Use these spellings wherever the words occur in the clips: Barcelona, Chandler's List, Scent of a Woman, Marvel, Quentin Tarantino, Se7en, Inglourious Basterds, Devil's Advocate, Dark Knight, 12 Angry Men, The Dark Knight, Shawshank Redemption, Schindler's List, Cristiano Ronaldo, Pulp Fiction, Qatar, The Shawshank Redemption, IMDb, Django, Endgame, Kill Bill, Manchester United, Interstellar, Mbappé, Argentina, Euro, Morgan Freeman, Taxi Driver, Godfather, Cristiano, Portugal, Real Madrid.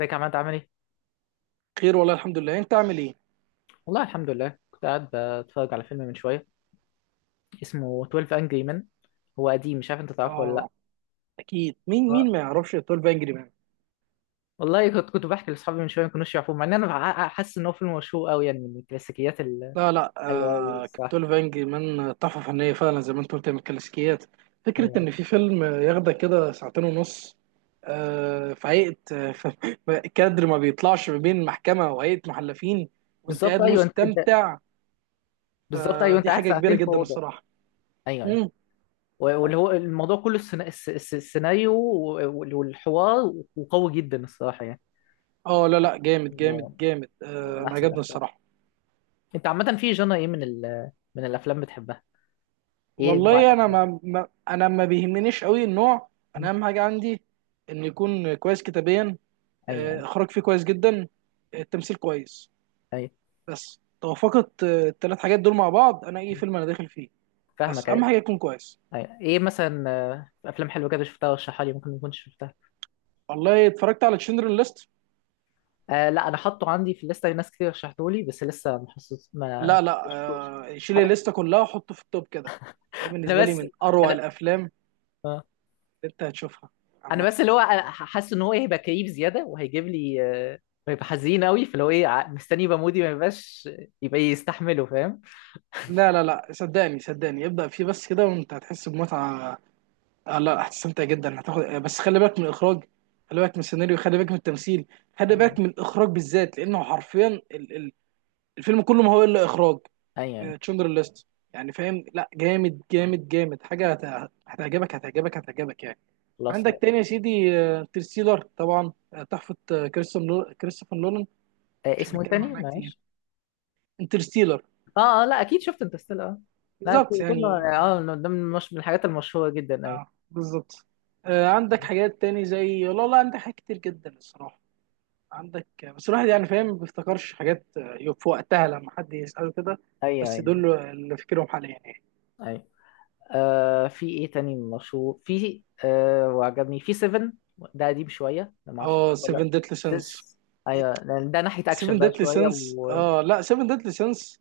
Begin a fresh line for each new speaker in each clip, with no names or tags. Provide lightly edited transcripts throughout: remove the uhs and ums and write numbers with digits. ازيك يا عماد، عامل ايه؟
خير، والله الحمد لله. انت عامل ايه؟
والله الحمد لله، كنت قاعد بتفرج على فيلم من شوية اسمه 12 Angry Men. هو قديم، مش عارف انت تعرفه ولا لا.
اه، اكيد. مين
آه.
مين ما يعرفش 12 انجري مان؟
والله كنت بحكي لاصحابي من شوية، ما كانوش يعرفوه، مع ان انا حاسس ان هو فيلم مشهور قوي، يعني من الكلاسيكيات.
لا، لا.
حلوة قوي
آه،
الصراحة.
12 انجري مان تحفه فنيه فعلا، زي ما انت قلت، من الكلاسيكيات. فكره
أيوة.
ان في فيلم ياخدك كده ساعتين ونص. في هيئه كادر ما بيطلعش ما بين محكمه وهيئه محلفين. وانت
بالظبط،
قاعد
ايوه انت.
مستمتع.
بالظبط، ايوه انت
فدي
قاعد
حاجه كبيره
ساعتين في
جدا
اوضة.
الصراحه.
ايوه ايوه.
مم.
واللي هو الموضوع كله، السيناريو والحوار، وقوي جدا الصراحة يعني.
اه، لا، لا، جامد جامد
فيلم
جامد.
من
انا
احسن
عجبني
الافلام.
الصراحه.
انت عامة في جنرا ايه من الافلام بتحبها؟ ايه نوع
والله انا ما بيهمنيش قوي النوع. انا
الافلام؟
اهم حاجه عندي ان يكون كويس كتابيا، اخراج فيه كويس جدا، التمثيل كويس.
اي.
بس توافقت الثلاث حاجات دول مع بعض، انا اي فيلم انا داخل فيه. بس
فاهمك،
اهم
ايوه.
حاجه يكون كويس.
ايوه، ايه مثلا، افلام حلوه كده شفتها ورشحها لي، ممكن ما اكونش شفتها.
والله اتفرجت على تشندرن ليست.
آه، لا، انا حاطه عندي في الليسته، ناس كتير رشحته لي، بس لسه ما حسيت، ما
لا، لا.
شفتوش.
شيل
انا
الليسته كلها وحطه في التوب كده. ده
انا
بالنسبه لي
بس
من اروع
انا
الافلام
آه.
اللي انت هتشوفها
انا
عامه.
بس اللي هو، أنا حاسس ان هو هيبقى كئيب زياده وهيجيب لي، آه، هيبقى حزين قوي، فاللي هو ايه، مستني يبقى مودي، ما يبقاش يبقى يستحمله، فاهم.
لا، لا، لا، صدقني صدقني، ابدا فيه بس كده وانت هتحس بمتعه. لا، هتستمتع جدا. هتاخد بس خلي بالك من الاخراج. خلي بالك من السيناريو. خلي بالك من التمثيل. خلي بالك
ايوه
من الاخراج بالذات، لانه حرفيا الفيلم كله ما هو الا اخراج.
ايوه أيوة.
تشندر ليست. يعني فاهم، لا، جامد جامد جامد، حاجه هتعجبك هتعجبك هتعجبك يعني.
خلاص.
عندك تاني يا سيدي، انترستيلر طبعا، تحفه، كريستوفر نولان.
آه،
مش
اسمه ايه
هنتكلم
تاني
عنها كتير.
معلش؟
انترستيلر.
اه اه، لا اكيد شفت انترستيلر، اه. لا،
بالظبط يعني،
كله اه،
اه.
من الحاجات المشهوره جدا، ايوه.
بالظبط. عندك حاجات تاني زي، لا، لا، عندك حاجات كتير جدا الصراحه. عندك بس الواحد يعني فاهم ما بيفتكرش حاجات في وقتها لما حد يسأله كده.
اي
بس
اي
دول اللي فاكرهم حاليا يعني.
اي. آه، في ايه تاني مشهور، في آه، وعجبني في 7، ده قديم شويه ده، ما اعرفش
اه،
تعرفه ولا لا.
7 ديتلي سينس.
6. ايوه، لأن ده ناحيه اكشن
7
بقى
ديتلي
شويه
سينس،
و...
اه لا، 7 ديتلي سينس.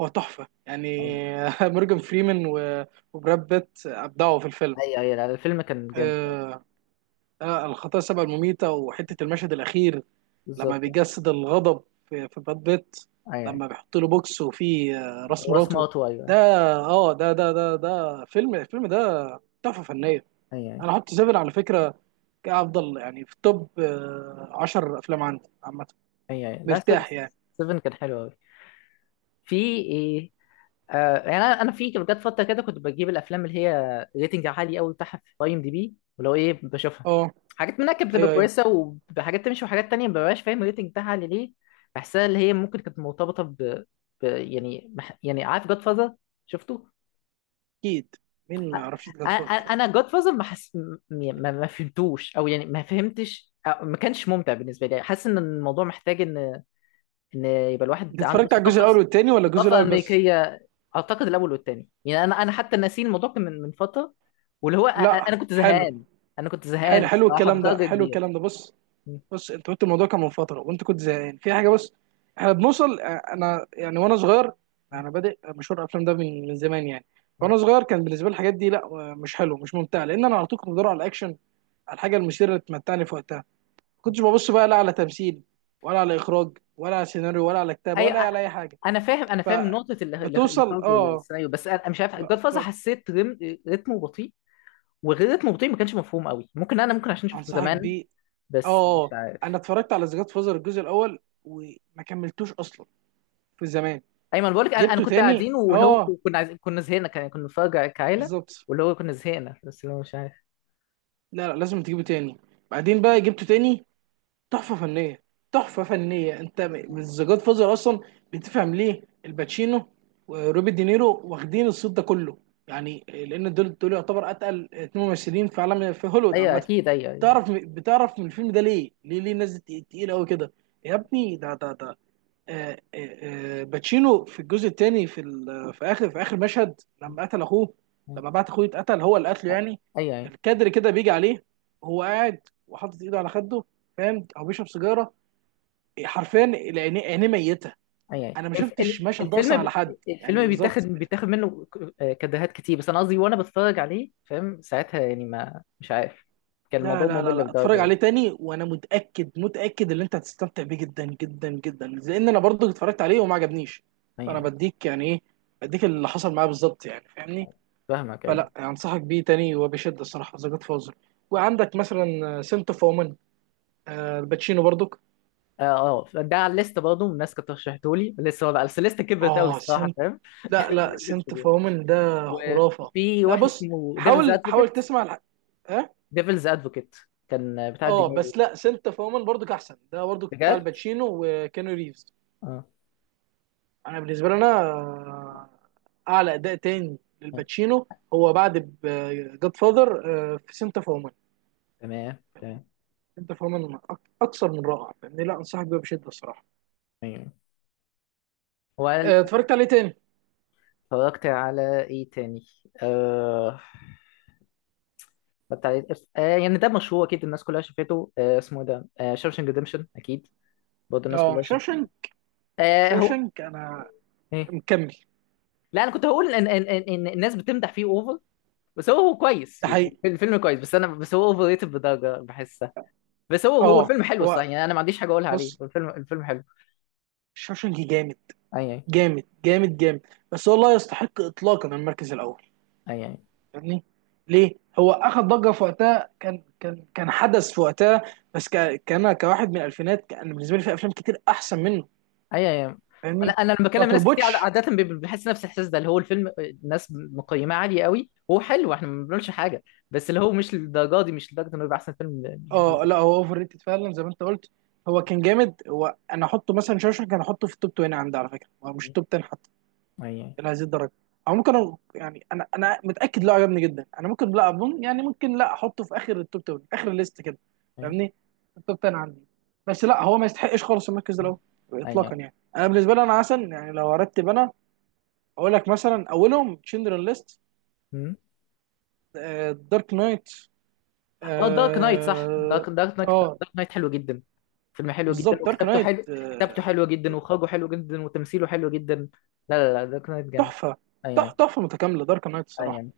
هو تحفة يعني. مورجان فريمان وبراد بيت أبدعوا في الفيلم.
اي اي، لا الفيلم كان جامد.
آه. الخطايا السبع المميتة، وحتة المشهد الأخير لما
بالظبط.
بيجسد الغضب في براد بيت.
اي اي.
لما بيحط له بوكس وفيه راس
واسمه
مراته.
اوتو، ايوه.
ده. اه، ده الفيلم ده تحفه فنيه.
اي اي
انا هحط سيفن على فكره كافضل يعني في توب 10 افلام عندي عامه.
اي اي. لا،
مرتاح يعني.
7 كان حلو قوي. في ايه؟ آه، يعني انا في جت فتره كده كنت بجيب الافلام اللي هي ريتنج عالي قوي بتاعها في IMDB، ولو ايه بشوفها.
اه،
حاجات منها كانت بتبقى
ايوه، ايوه،
كويسه، وحاجات تمشي، وحاجات تانية ما ببقاش فاهم الريتنج بتاعها عالي ليه. بحسها اللي هي ممكن كانت مرتبطه يعني، عارف جاد فازر؟ شفته؟
اكيد. مين ما يعرفش جاد فاذر؟
انا جاد فازر، ما, حس... م- ما فهمتوش، او يعني ما فهمتش، أو ما كانش ممتع بالنسبه لي، حاسس ان الموضوع محتاج ان يبقى
انت
الواحد عنده
اتفرجت على الجزء الاول
ثقافه،
والتاني ولا الجزء
ثقافه
الاول بس؟
امريكيه. اعتقد الاول والتاني، يعني انا حتى ناسين الموضوع، كان من فتره. واللي هو،
لا،
انا كنت
حلو.
زهقان. انا كنت زهقان
حلو حلو
الصراحه
الكلام ده،
بدرجه
حلو
كبيره.
الكلام ده، بص.
م-
بص، انت قلت الموضوع كان من فتره وانت كنت زهقان في حاجه، بس احنا بنوصل انا يعني وانا صغير،
م-
انا بادئ مشوار الافلام ده من زمان يعني.
م.
وانا صغير كان بالنسبه لي الحاجات دي، لا، مش حلو مش ممتع، لان انا على طول كنت بدور على الاكشن، على الحاجه المثيره اللي تمتعني في وقتها. ما كنتش ببص بقى لا على تمثيل، ولا على اخراج، ولا على سيناريو، ولا على كتابه،
ايوه.
ولا على اي حاجه.
انا فاهم، انا فاهم نقطه
فبتوصل،
الاخراج
اه،
والسيناريو، بس أنا مش عارف جاد فازر،
ف...
حسيت رتمه بطيء. وغير رتمه بطيء، ما كانش مفهوم قوي، ممكن ممكن عشان شفته
انصحك
زمان،
بيه. اه،
بس
اه.
مش
آه. انا
عارف.
اتفرجت على ذا جاد فازر الجزء الاول وما كملتوش اصلا في زمان.
ايمن، بقول لك انا
جبته
كنت
تاني،
قاعدين، واللي هو
اه.
كنا عايزين، كنا زهقنا، كنا بنتفرج كعيله،
بالظبط.
واللي هو كنا زهقنا، بس اللي هو مش عارف.
لا، لا، لازم تجيبه تاني. بعدين بقى جبته تاني. تحفة فنية. تحفة فنية، انت الزجاج فازر اصلا بتفهم ليه الباتشينو وروبي دينيرو واخدين الصوت ده كله، يعني لان دول يعتبر اتقل اتنين ممثلين في عالم، في هوليوود
ايوه،
عامة.
اكيد، ايوه ايوه.
بتعرف من الفيلم ده ليه ليه ليه الناس دي تقيلة قوي كده. يا ابني، ده باتشينو في الجزء الثاني، في اخر مشهد لما قتل اخوه، لما بعت اخوه يتقتل، هو اللي قتله يعني.
ايوه ايوه
الكادر كده بيجي عليه، هو قاعد وحاطط ايده على خده، فاهم؟ او بيشرب سيجاره. حرفيا عينيه ميته.
ايوه
انا ما شفتش المشهد ده
الفيلم
اصلا على حد.
الفيلم
يعني
بيتاخد
بالظبط.
بيتاخد منه كدهات كتير، بس انا قصدي وانا بتفرج عليه فاهم، ساعتها يعني ما مش عارف، كان
لا،
الموضوع
لا، لا،
ممل
لا، اتفرج
لدرجه.
عليه تاني، وانا متاكد متاكد ان انت هتستمتع بيه جدا جدا جدا، لان انا برضه اتفرجت عليه وما عجبنيش. فانا
ايوه
بديك يعني ايه، بديك اللي حصل معاه بالظبط، يعني فاهمني؟
أيوة. فاهمك، ايوه.
فلا، انصحك بيه تاني وبشده الصراحه، ذا جاد فازر. وعندك مثلا سنت اوف وومن، الباتشينو برضك.
اه اه، ده على الليست برضه، الناس كانت رشحته لي لسه بقى، بس الليست كبرت قوي
اه،
الصراحه،
سنت،
فاهم؟
لا، لا، سنت
الليستة
اوف
دي.
وومن ده خرافه.
وفي
لا،
واحد
بص،
اسمه ديفلز
حاول حاول
ادفوكيت،
تسمع اه.
ديفلز ادفوكيت كان بتاع
اه،
الدنيا.
بس لا، سنت اوف وومن برضك احسن. ده برضك بتاع
بجد.
الباتشينو وكانو ريفز.
اه.
انا بالنسبه لي انا، اعلى اداء تاني
آه.
للباتشينو هو بعد جاد فاذر في سنت اوف وومن.
تمام تمام.
سنت اوف وومن اكثر من رائع يعني. لا، انصحك بيه بشده الصراحه.
ايوه. وقال،
اتفرجت عليه تاني.
اتفرجت على ايه تاني؟ آه... اتفرجت على إيه؟ يعني ده مشهور، اكيد الناس كلها شافته، اسمه إيه ده، شاوشنج ريدمشن، اكيد برضه الناس
اه،
كلها شافته.
شوشنك.
هو
شوشنك، انا
ايه،
مكمل.
لا انا كنت هقول ان إن الناس بتمدح فيه اوفر، بس هو كويس،
ده
يعني
حقيقي.
الفيلم كويس، بس انا، بس هو اوفر ريتد بدرجه بحسها. بس هو
اه.
الفيلم حلو صح،
هو،
يعني انا ما عنديش حاجه اقولها عليه،
بص،
الفيلم حلو.
شوشنك جامد،
اي اي
جامد جامد جامد. بس هو لا يستحق اطلاقا المركز الاول.
اي اي.
فاهمني؟ ليه؟ هو اخذ ضجه في وقتها، كان حدث في وقتها، بس ك... كان كواحد من الالفينات، كان بالنسبه لي في افلام كتير احسن منه.
ايوه ايوه. انا
فاهمني؟
انا لما
ما
بكلم ناس كتير
تربطش.
عاده بيبقى بحس نفس الاحساس ده، اللي هو الفيلم الناس مقيماه عاليه قوي، هو حلو، احنا ما بنقولش حاجه، بس اللي هو مش للدرجه دي، مش لدرجه انه يبقى احسن فيلم
اه، لا،
للدرجة
هو اوفر ريتد فعلا زي ما انت قلت. هو كان جامد. انا احطه مثلا شوشنك، انا احطه في التوب 20 عندي على فكره. هو
دي.
مش التوب 10 حتى
ايوه
الى هذه الدرجه. او ممكن يعني انا متاكد، لا، عجبني جدا. انا ممكن، لا اظن يعني، ممكن لا احطه في اخر التوب 10، اخر الليست كده.
ايوه
فاهمني؟ التوب 10 عندي. بس لا، هو ما يستحقش خالص المركز ده الاول
ايوه
اطلاقا يعني. انا بالنسبه لي انا عسل يعني. لو ارتب انا اقول لك: مثلا اولهم تشندرن ليست،
أمم.
دارك نايت.
اه، دارك نايت صح،
اه.
دارك نايت.
آه،
دارك نايت حلو جدا، فيلم حلو جدا،
بالظبط، دارك
وكتابته
نايت،
حلو، كتابته حلوه جدا، واخراجه حلو جدا، وتمثيله حلو جدا. لا لا لا، دارك نايت جامد.
تحفه.
ايوه ايوه
تحفه متكامله دارك نايت الصراحه.
ايوه.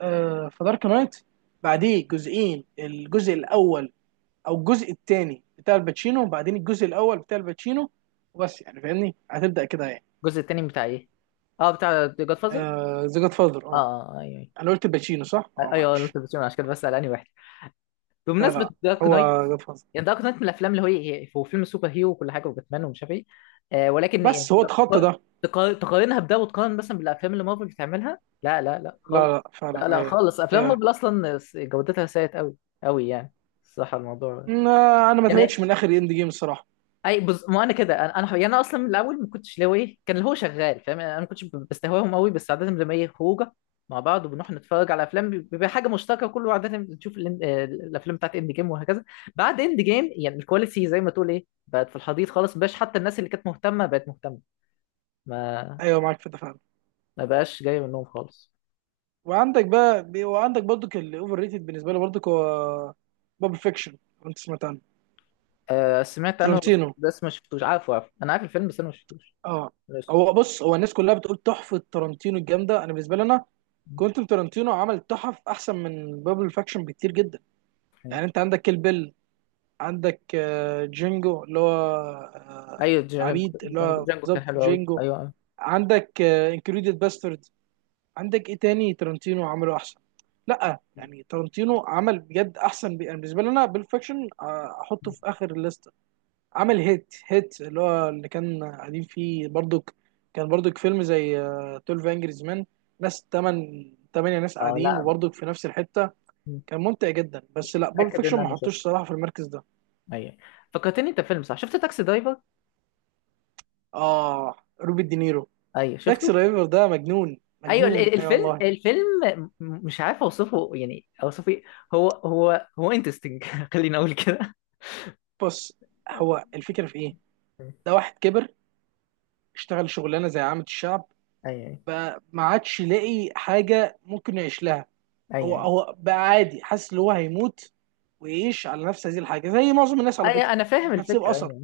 فدارك نايت، بعديه جزئين: الجزء الاول او الجزء الثاني بتاع الباتشينو، وبعدين الجزء الاول بتاع الباتشينو. وبس يعني. فاهمني؟ هتبدا كده يعني.
الجزء التاني بتاع ايه؟ اه، بتاع جاد فازر.
آه، ذا جاد فاذر،
اه.
اه.
اه ايوه.
انا قلت الباتشينو صح؟
ايوه
اه،
ايوه،
معلش.
قلت بس عشان كده بسأل انهي واحد.
لا،
بمناسبة
لا،
دارك
هو
نايت،
جاد فاذر.
يعني دارك نايت من الأفلام اللي هو هو فيلم سوبر هيرو وكل حاجة، وباتمان، ومش عارف إيه. آه، ولكن يعني
بس هو اتخطى
تق-
ده.
تقارنها بده، وتقارن مثلا بالأفلام اللي مارفل بتعملها، لا لا لا
لا،
خالص.
لا، فعلا،
لا لا
ايوه،
خالص، أفلام
ايوه.
مارفل أصلا جودتها سيئة أوي أوي يعني. الصراحة الموضوع
لا، انا ما
يعني،
تابعتش من اخر اند جيم الصراحه.
ما انا كده، انا حقيقة انا اصلا من الاول، ما كنتش اللي هو ايه، كان اللي هو شغال فاهم يعني، انا ما كنتش بستهواهم قوي، بس عاده لما ايه، خروجه مع بعض، وبنروح نتفرج على افلام، بيبقى حاجه مشتركه، كله عاده بنشوف الافلام بتاعت اند جيم، وهكذا. بعد اند جيم، يعني الكواليتي زي ما تقول ايه، بقت في الحضيض خالص، مبقاش حتى الناس اللي كانت مهتمه بقت مهتمه، ما
ايوه، معاك في ده فعلا.
ما بقاش جاي منهم خالص.
وعندك برضك الاوفر ريتد بالنسبه لي برضك، هو باب فيكشن. انت سمعت عنه؟
آه، سمعت عنه، بس
ترنتينو.
بس ما شفتوش، عارفه، انا عارف الفيلم بس انا ما شفتوش.
اه.
بس
بص، هو الناس كلها بتقول تحفه ترنتينو الجامده. انا بالنسبه لي انا، كوينتن تارانتينو عمل تحف احسن من بابل فاكشن بكتير جدا. يعني انت عندك كيل بيل، عندك جينجو اللي هو
ايوه، جانجو
العبيد، اللي
جانجو
هو
جانجو كان
بالظبط
حلو قوي،
جينجو.
ايوه أيوة.
عندك انكريديد باسترد. عندك ايه تاني تارانتينو عمله احسن؟ لا يعني تارانتينو عمل بجد احسن، يعني بالنسبه لي انا بيل فاكشن احطه في اخر الليست. عمل هيت هيت اللي هو اللي كان قاعدين فيه برضك، كان برضك فيلم زي 12 انجريز مان. ناس تمن تمانية ناس قاعدين
اه
وبرضك في نفس الحتة.
لا،
كان ممتع جدا.
مش
بس لا، بول
متاكد ان
فيكشن ما
انا
حطوش
شفته.
صراحة في المركز ده.
ايوه، فكرتني انت، فيلم صح، شفت تاكسي درايفر؟
اه، روبي دينيرو.
ايوه
تاكسي
شفته.
درايفر ده مجنون
ايوه
مجنون، اي، أيوة والله.
الفيلم، مش عارف اوصفه، يعني اوصفه إيه. هو انترستنج، خليني اقول كده.
بص، هو الفكرة في ايه؟
ايوه
ده واحد كبر، اشتغل شغلانة زي عامة الشعب،
ايوه
بقى ما عادش لاقي حاجة ممكن يعيش لها. هو
ايوه.
هو بقى عادي، حاسس ان هو هيموت ويعيش على نفس هذه الحاجه زي معظم الناس على فكره.
ايوه، انا فاهم
مش هتسيب
الفكره،
اثر.
ايوه.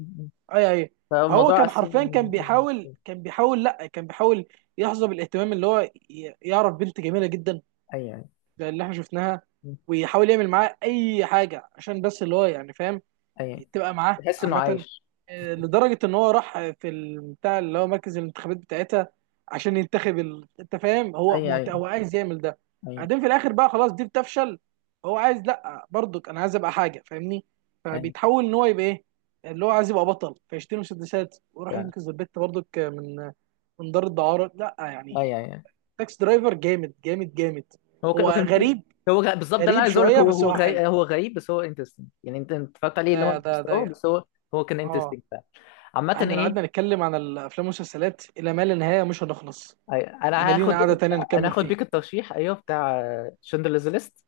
اي، اي. هو
فالموضوع
كان
اسهل
حرفيا كان
من ازمه.
بيحاول كان بيحاول لا كان بيحاول يحظى بالاهتمام، اللي هو يعرف بنت جميله جدا،
ايوه
زي اللي احنا شفناها، ويحاول يعمل معاها اي حاجه عشان بس اللي هو يعني، فاهم؟
ايوه،
تبقى معاه
تحس انه
عامة.
عايش.
لدرجة إن هو راح في البتاع اللي هو مركز الانتخابات بتاعتها عشان ينتخب أنت فاهم. هو
ايوه ايوه
هو عايز يعمل ده.
ايوه
بعدين في الآخر بقى، خلاص دي بتفشل. هو عايز، لأ برضك أنا عايز أبقى حاجة، فاهمني؟
ايوه
فبيتحول إن هو يبقى إيه، اللي هو عايز يبقى بطل فيشتري مسدسات وراح
ف-
ينقذ البت برضك من دار الدعارة، لأ
ايوه
يعني.
ايوه.
تاكس درايفر جامد جامد جامد. هو
هو كان،
غريب،
بالظبط، ده اللي أنا
غريب
عايز اقول لك،
شوية،
هو
بس
هو
هو
غريب،
حلو.
غريب بس هو انترستنج، يعني أنت اتفرجت عليه اللي هو،
ده ده ده
بس هو، هو كان
اه.
انترستنج فعلا. عامة
احنا لو
ايه،
قعدنا نتكلم عن الافلام والمسلسلات الى ما لا نهايه مش هنخلص.
أي-
احنا
انا
لينا
هاخد
قعده تانية
انا
نكمل
هاخد
فيها.
بيك الترشيح، ايوه، بتاع شندلرز ليست،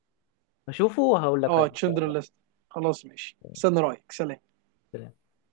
هشوفه وهقول لك
اه،
عليه ان شاء
تشندر ليست. خلاص، ماشي، استنى رايك، سلام.
الله